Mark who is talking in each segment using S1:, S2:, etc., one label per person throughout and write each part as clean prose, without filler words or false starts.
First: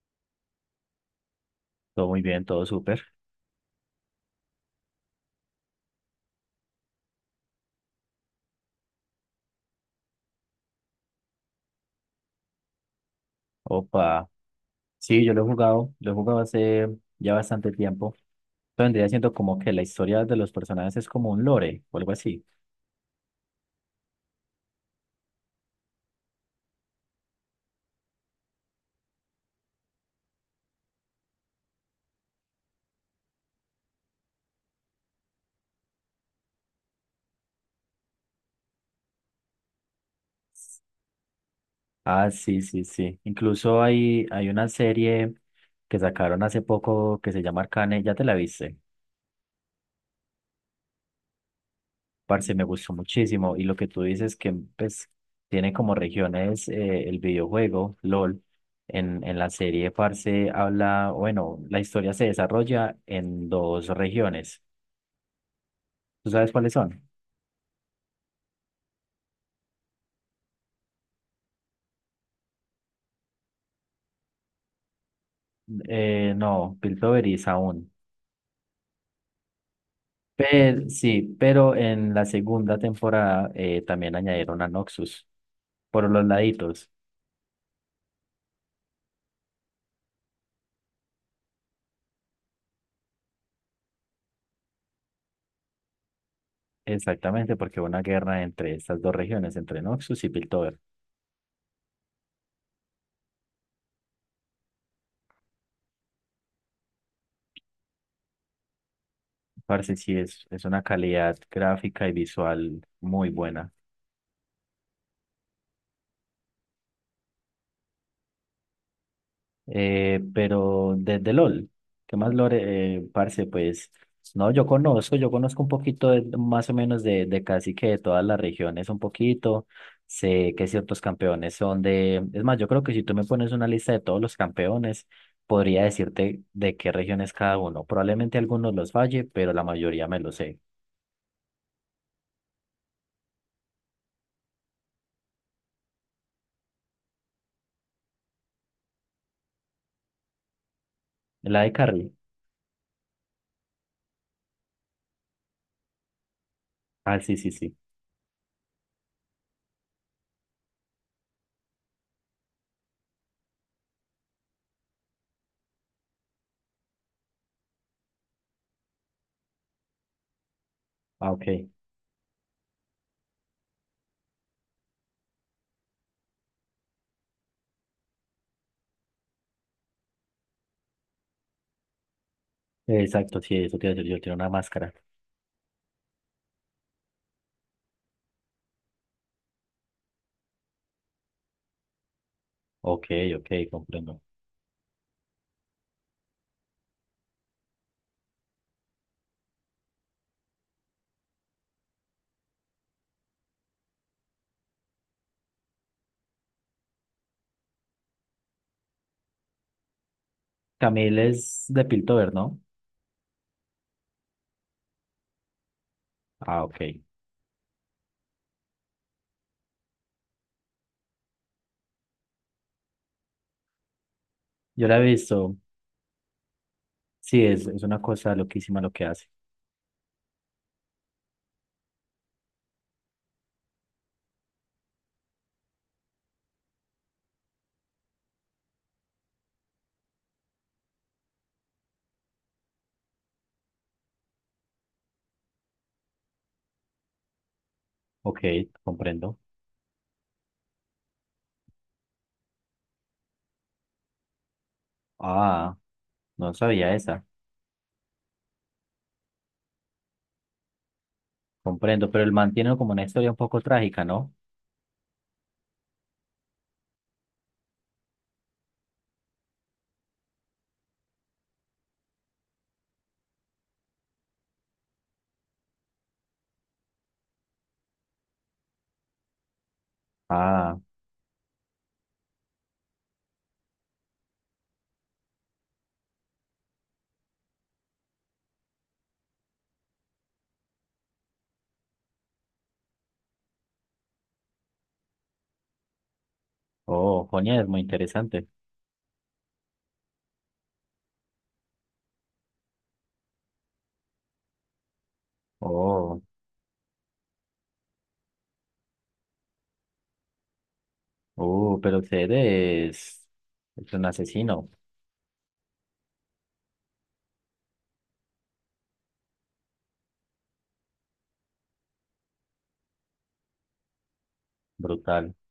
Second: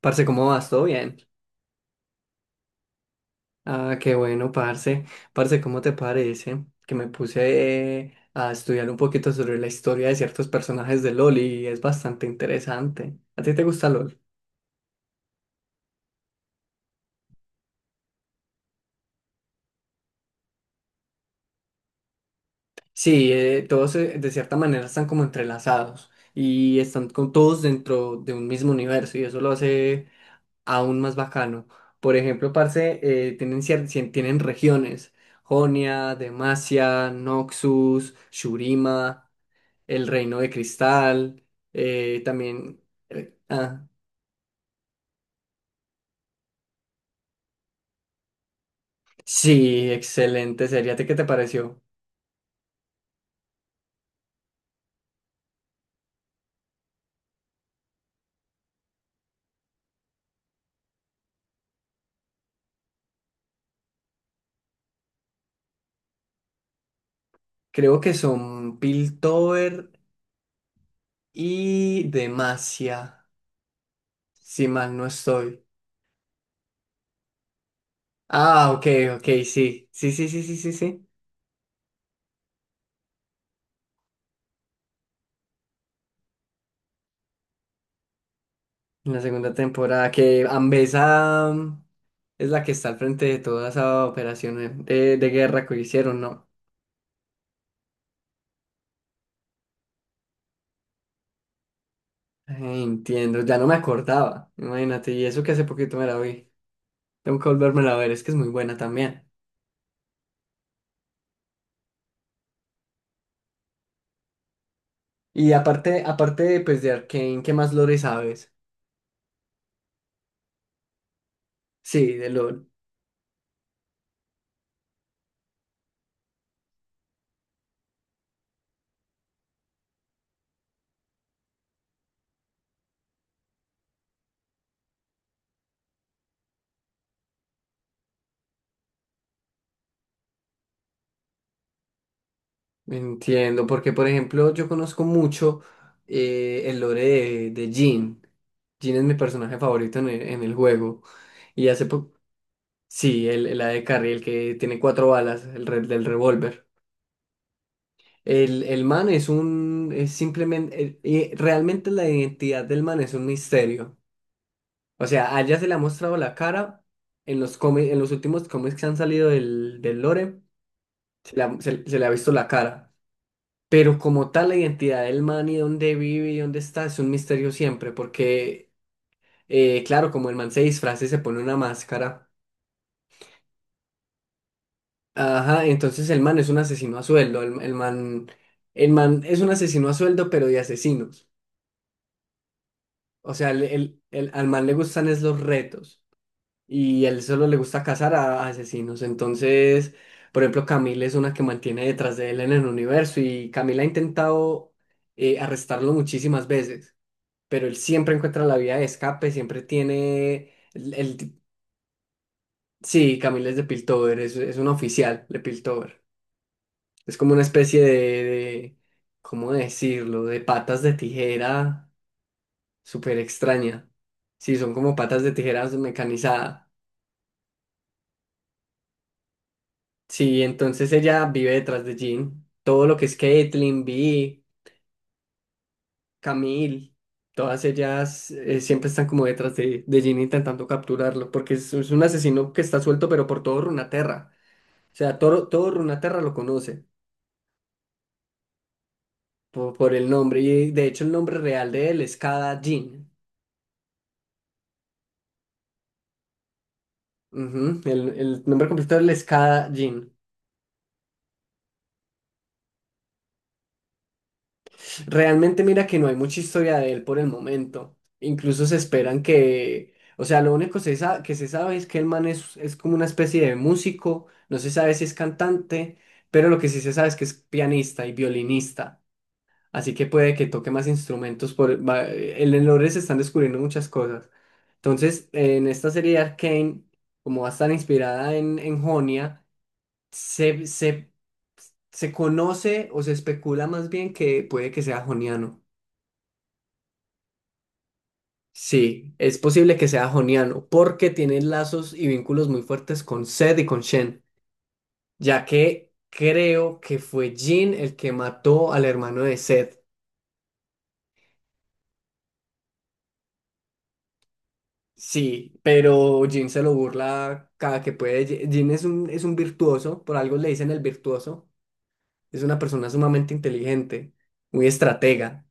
S1: Parce, ¿cómo vas? ¿Todo bien?
S2: Todo muy bien, todo súper.
S1: Ah, qué bueno, parce. Parce, ¿cómo te parece que me puse a estudiar un poquito sobre la historia de ciertos personajes de LOL y es bastante interesante? ¿A ti te gusta LOL?
S2: Opa. Sí, yo lo he jugado hace ya bastante tiempo, entonces vendría siendo como que la historia de los personajes es como un lore o algo así.
S1: Sí, todos de cierta manera están como entrelazados y están con todos dentro de un mismo universo y eso lo hace aún más bacano. Por ejemplo, parce, tienen, tienen regiones. Jonia, Demacia, Noxus, Shurima. El Reino de Cristal, eh,
S2: Ah, sí,
S1: también...
S2: sí, sí.
S1: eh,
S2: Incluso
S1: ah,
S2: hay una serie que sacaron hace poco que se llama Arcane, ya te la viste.
S1: sí, excelente serie. ¿A ti qué te pareció?
S2: Parce, me gustó muchísimo. Y lo que tú dices que pues tiene como regiones, el videojuego, LOL. En la serie, parce, habla, bueno, la historia se desarrolla en dos regiones. ¿Tú sabes cuáles son?
S1: Creo que son Piltover y Demacia, si mal no estoy.
S2: No, Piltover aún.
S1: Ah, ok, ok, sí. Sí, sí, sí, sí, sí,
S2: Pero,
S1: sí.
S2: sí, pero en la segunda temporada, también añadieron a Noxus por los laditos.
S1: En la segunda temporada, que Ambesa es la que está al frente de toda esa operación de guerra que hicieron, ¿no?
S2: Exactamente, porque hubo una guerra entre estas dos regiones, entre Noxus y Piltover.
S1: Eh, entiendo, ya no me acordaba, imagínate, y eso que hace poquito me la vi. Tengo que volvérmela a ver, es que es muy buena también.
S2: Parece sí es, una calidad gráfica y visual muy buena.
S1: Y aparte, aparte pues, de Arcane, ¿qué más lore sabes?
S2: Pero desde LOL,
S1: Sí,
S2: ¿qué
S1: de
S2: más
S1: lore.
S2: lore, parce? Pues no, yo conozco, un poquito más o menos de casi que de todas las regiones, un poquito. Sé que ciertos campeones son de. Es más, yo creo que si tú me pones una lista de todos los campeones, podría decirte de qué región es cada uno. Probablemente algunos los falle, pero la mayoría me lo sé.
S1: Entiendo, porque por ejemplo, yo conozco mucho el lore de Jhin. Jhin es mi personaje favorito en el juego.
S2: La
S1: Y
S2: de
S1: hace
S2: Carrie.
S1: poco. Sí, el AD Carry, el que tiene cuatro balas, del revólver.
S2: Ah, sí, sí, sí.
S1: El man es un. Es simplemente. Y realmente la identidad del man es un misterio. O sea, a ella se le ha mostrado la cara en los cómics, en los últimos cómics que han salido del lore,
S2: Ah, ok.
S1: se le ha visto la cara. Pero como tal, la identidad del man y dónde vive y dónde está es un misterio siempre, porque, claro, como el man se disfraza y se pone una máscara,
S2: Exacto, sí, eso tiene, yo tiene una máscara.
S1: ajá, entonces el man es un asesino a sueldo, el man es un asesino a sueldo, pero de asesinos.
S2: Ok,
S1: O sea,
S2: ok, comprendo.
S1: al man le gustan es los retos. Y él solo le gusta cazar a asesinos. Entonces, por ejemplo, Camila es una que mantiene detrás de él en el universo y Camila ha intentado arrestarlo muchísimas veces, pero él siempre encuentra la vía de escape, siempre tiene el...
S2: Camille es de Piltover, ¿no?
S1: sí, Camila es de Piltover, es una oficial de Piltover.
S2: Ah, ok.
S1: Es como una especie ¿cómo decirlo? De patas de tijera súper extraña. Sí, son
S2: Yo
S1: como
S2: la he
S1: patas de
S2: visto.
S1: tijeras mecanizadas.
S2: Sí, es, una cosa loquísima lo que hace.
S1: Sí, entonces ella vive detrás de Jean. Todo lo que es Caitlyn, Vi, Camille, todas ellas siempre están como detrás de Jean intentando capturarlo, porque es un asesino que está suelto, pero por todo Runaterra. O sea, todo, todo Runaterra lo conoce
S2: Ok, comprendo.
S1: por el nombre, y de hecho el nombre real de él es Cada Jean.
S2: Ah, no sabía esa.
S1: Ujú. El nombre completo de él es Cada.
S2: Comprendo, pero el man tiene como una historia un poco trágica, ¿no?
S1: Realmente mira que no hay mucha historia de él por el momento. Incluso se esperan que, o sea, lo único que se sabe es que el man es como una especie de músico, no se sabe si es cantante, pero lo que sí se sabe es que es pianista y violinista, así que puede que toque
S2: Ah,
S1: más instrumentos. En el lore se están descubriendo muchas cosas. Entonces, en esta serie de Arcane, como va a estar inspirada en Jonia, se, se, se conoce o se especula más bien que puede que sea joniano.
S2: oh, coña, es muy interesante.
S1: Sí, es posible que sea joniano, porque tiene lazos y vínculos muy fuertes con Sed y con Shen, ya que
S2: Oh,
S1: creo que fue Jin el que mató al hermano de Sed.
S2: pero usted es un asesino.
S1: Sí, pero Jin se lo burla cada que puede. Jin es un virtuoso, por algo le dicen el virtuoso. Es una persona sumamente inteligente, muy
S2: Brutal.
S1: estratega.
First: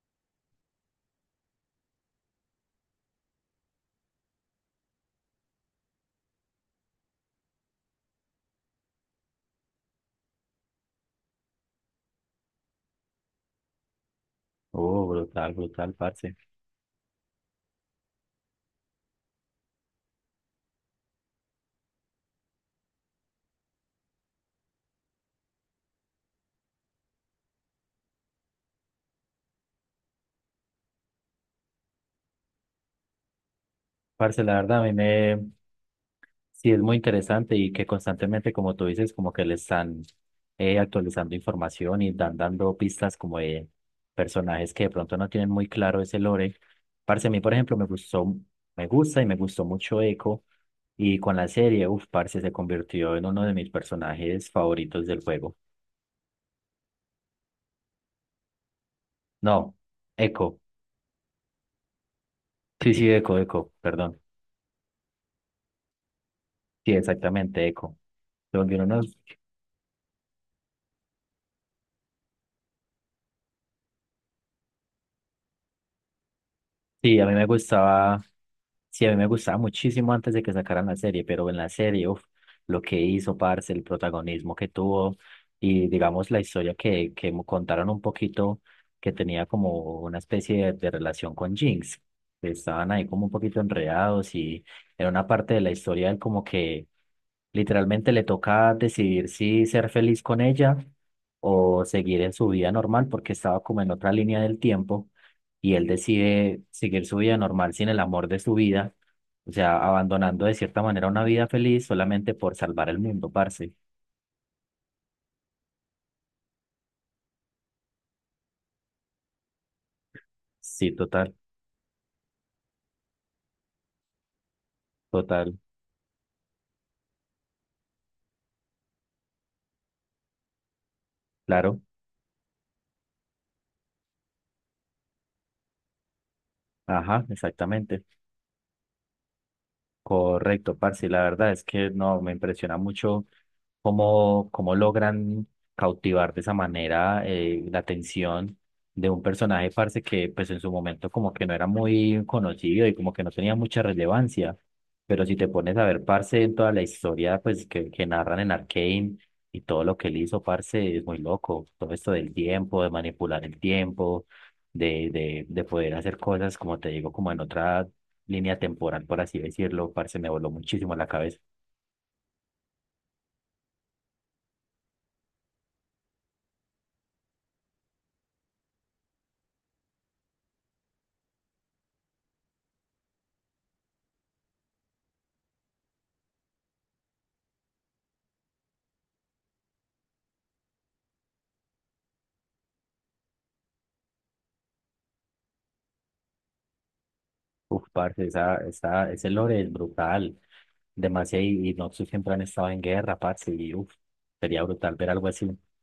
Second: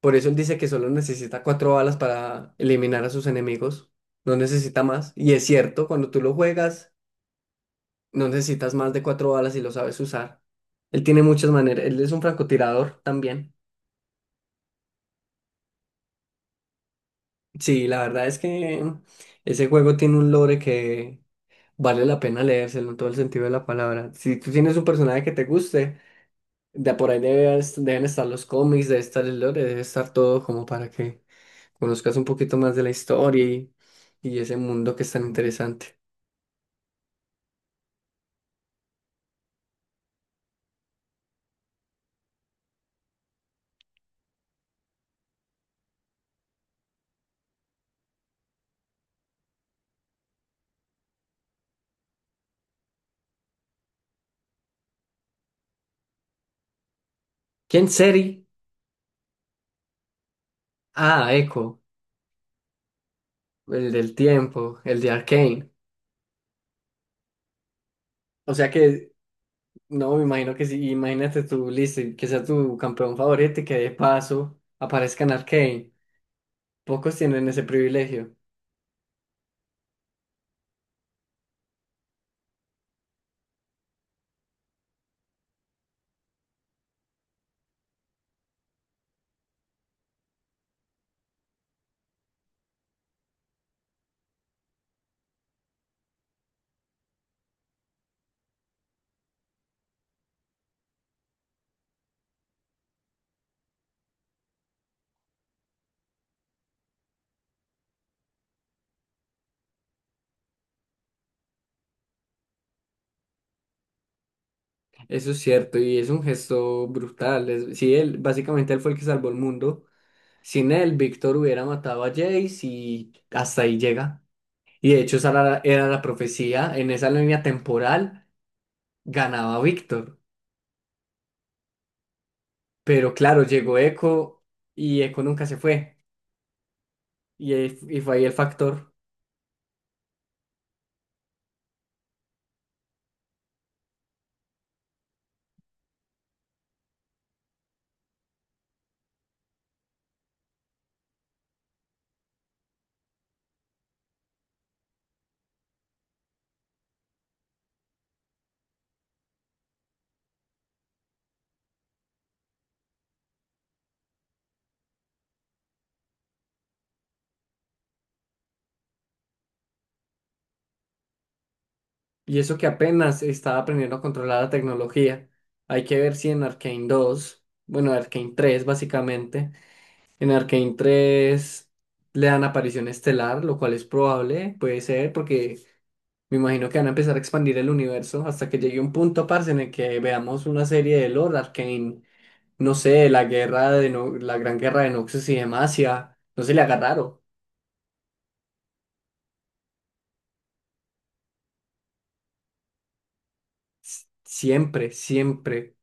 S1: Por eso él dice que solo necesita cuatro balas para eliminar a sus enemigos. No necesita más. Y es cierto, cuando tú lo juegas. No necesitas más de cuatro balas si lo sabes usar. Él tiene muchas maneras. Él es un francotirador también.
S2: Oh, brutal, brutal, parce.
S1: Sí, la verdad es que ese juego tiene un lore que vale la pena leérselo en todo el sentido de la palabra. Si tú tienes un personaje que te guste, de por ahí deben estar los cómics, debe estar el lore, debe estar todo como para que conozcas un poquito más de la historia
S2: Parce,
S1: y
S2: la
S1: ese
S2: verdad, a mí
S1: mundo que es tan
S2: me,
S1: interesante.
S2: sí, es muy interesante y que constantemente, como tú dices, como que le están, actualizando información y dando pistas como de personajes que de pronto no tienen muy claro ese lore. Parce, a mí, por ejemplo, me gustó, me gusta y me gustó mucho Echo, y con la serie, uff, parce, se convirtió en uno de mis personajes favoritos del juego.
S1: ¿Quién sería?
S2: No, Echo,
S1: Ah, Echo,
S2: sí, sí, Echo, Echo,
S1: el del
S2: perdón.
S1: tiempo, el de Arcane.
S2: Sí, exactamente, Echo.
S1: O
S2: Se
S1: sea
S2: volvió uno
S1: que
S2: nos,
S1: no, me imagino que sí. Imagínate tú, listo, y que sea tu campeón favorito y que de paso aparezca en Arcane. Pocos
S2: sí, a mí me
S1: tienen ese
S2: gustaba,
S1: privilegio.
S2: sí, a mí me gustaba muchísimo antes de que sacaran la serie, pero en la serie, uf, lo que hizo, parce, el protagonismo que tuvo y digamos la historia que, me contaron un poquito, que tenía como una especie de relación con Jinx. Estaban ahí como un poquito enredados y en una parte de la historia él como que literalmente le toca decidir si ser feliz con ella o seguir en su vida normal porque estaba como en otra línea del tiempo, y él decide seguir su vida normal sin el amor de su vida, o sea, abandonando de cierta manera una vida feliz solamente por salvar el mundo, parce.
S1: Eso es cierto y es un gesto brutal. Sí, él, básicamente él fue el que salvó el mundo. Sin
S2: Sí,
S1: él,
S2: total,
S1: Víctor hubiera matado a Jace y hasta ahí llega. Y de hecho, esa era,
S2: total,
S1: era la profecía. En esa línea temporal ganaba Víctor.
S2: claro,
S1: Pero claro, llegó Echo y Echo nunca se fue.
S2: ajá,
S1: Y, y
S2: exactamente.
S1: fue ahí el factor.
S2: Correcto, parce. La verdad es que no, me impresiona mucho cómo, logran cautivar de esa manera, la atención de un personaje, parce, que pues en su momento como que no era muy conocido y como que no tenía mucha relevancia. Pero si te pones a ver, parce, en toda la historia pues que, narran en Arcane, y todo lo que él hizo, parce, es muy loco. Todo esto del tiempo, de manipular el tiempo, de poder hacer cosas, como te digo, como en otra línea temporal, por así decirlo, parce, me voló muchísimo la cabeza.
S1: Y eso que apenas estaba aprendiendo a controlar la tecnología. Hay que ver si en Arcane 2 bueno, Arcane 3 básicamente, en Arcane 3 le dan aparición estelar, lo cual es probable, puede ser, porque me imagino que van a empezar a expandir el universo hasta que llegue un punto, parce, en el que veamos una serie de lore Arcane, no sé, la guerra de No- la gran guerra de Noxus y Demacia, no se le haga raro.
S2: Uf, parce, ese lore es brutal, demasiado, y Noxus siempre han estado en guerra, parce, y uf, sería
S1: Siempre,
S2: brutal ver algo así.
S1: siempre.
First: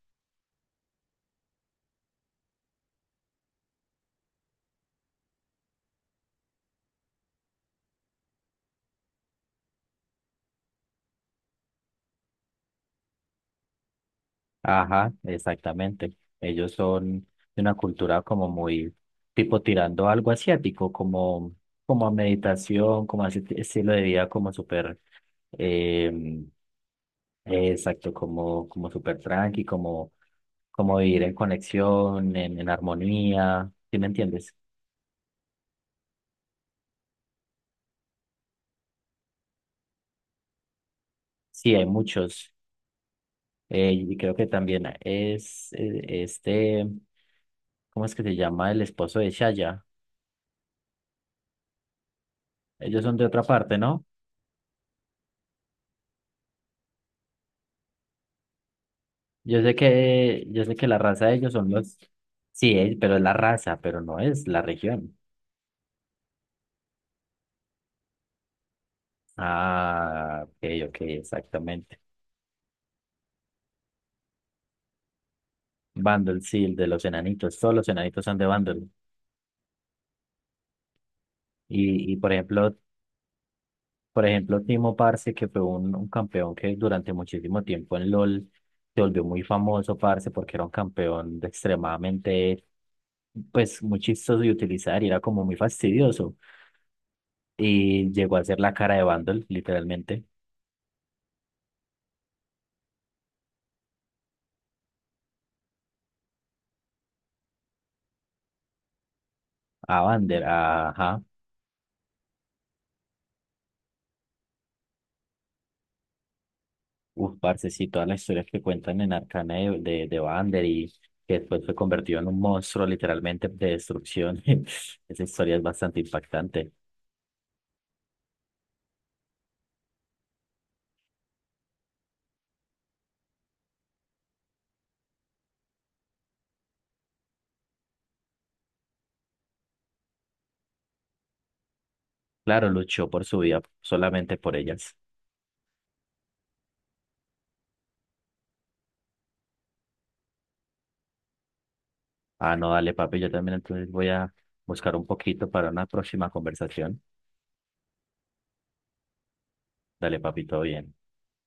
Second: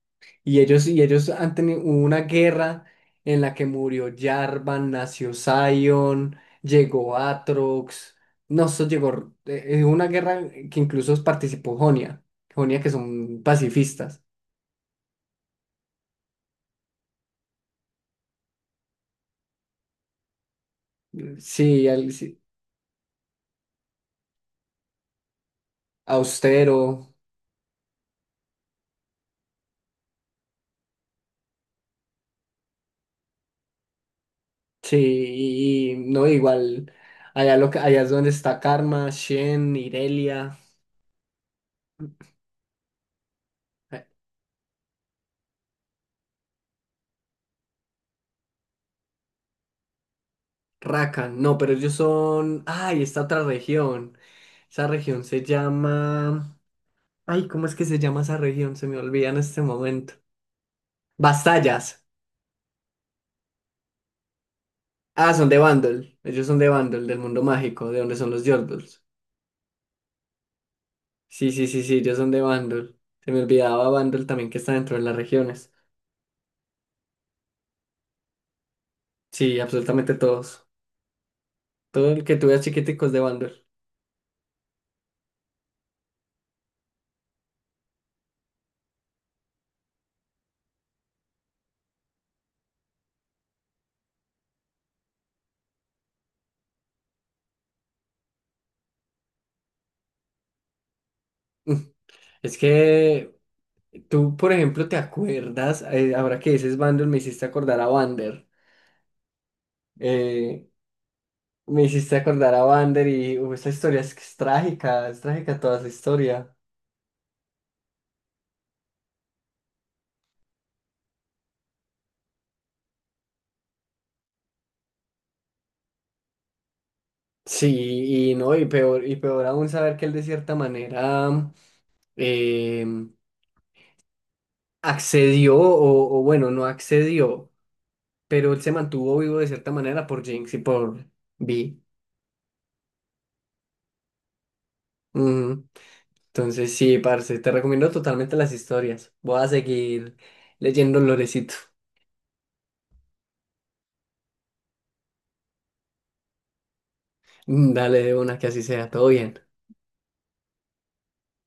S1: Y ellos han tenido hubo una guerra en la que murió Jarvan, nació Sion, llegó Aatrox. No, eso llegó. Una guerra que incluso participó Jonia. Jonia que son pacifistas.
S2: Ajá, exactamente. Ellos son de una cultura como muy tipo tirando algo asiático, como,
S1: Sí,
S2: como, a
S1: sí,
S2: meditación, como a ese estilo de vida como súper, em,
S1: austero.
S2: exacto, como, como, súper tranqui, como vivir en conexión, en armonía, ¿sí me entiendes?
S1: Sí, y no, igual. Allá, allá es donde está Karma, Shen, Irelia,
S2: Sí, hay muchos.
S1: eh,
S2: Y creo que también es, ¿cómo es que se llama? El esposo de Shaya.
S1: Rakan. No, pero ellos son. ¡Ay!
S2: Ellos son
S1: Esta
S2: de otra
S1: otra
S2: parte, ¿no?
S1: región. Esa región se llama. Ay, ¿cómo es que se llama esa región? Se me olvida en este
S2: Yo sé
S1: momento.
S2: que, la raza de ellos son los,
S1: Bastallas.
S2: sí, es pero es la raza, pero no es la región.
S1: Ah, son de Vandal. Ellos son de Vandal, del mundo mágico, de donde son los Yordles.
S2: Ah, ok, ok,
S1: Sí, sí, sí, sí,
S2: exactamente.
S1: ellos son de Vandal. Se me olvidaba Vandal también que está dentro de las regiones.
S2: Vandal, sí, el de los enanitos, todos los enanitos son de Vandal.
S1: Sí, absolutamente todos. Todo
S2: y,
S1: el
S2: por
S1: que tú veas
S2: ejemplo,
S1: chiquiticos de Vandal.
S2: por ejemplo, Timo Parce, que fue un campeón que durante muchísimo tiempo en LOL se volvió muy famoso, parce, porque era un campeón de extremadamente, pues, muy chistoso de utilizar y era como muy fastidioso. Y llegó a ser la cara de Vandal, literalmente.
S1: Es que tú, por ejemplo, te acuerdas, ahora que dices Vandal, me hiciste acordar a Vander.
S2: A Vander,
S1: Eh,
S2: ajá.
S1: me hiciste acordar a Vander y esa historia es, que es trágica toda esa historia.
S2: Uf, parce, sí, todas las historias que cuentan en Arcane de, Vander, y que después fue convertido en un monstruo literalmente de destrucción. Esa historia es bastante impactante.
S1: Sí, y no, y peor aún saber que él de cierta manera em, accedió, o bueno, no accedió, pero él se mantuvo vivo de cierta manera por Jinx y por Vi.
S2: Claro, luchó por su vida, solamente por ellas.
S1: Ujú. Entonces, sí, parce, te recomiendo totalmente las historias. Voy a seguir leyendo Lorecito.
S2: Ah, no, dale, papi, yo también entonces voy a buscar un poquito para una próxima conversación.
S1: Mm, dale de una que así sea, todo bien.
S2: Dale, papi, todo bien.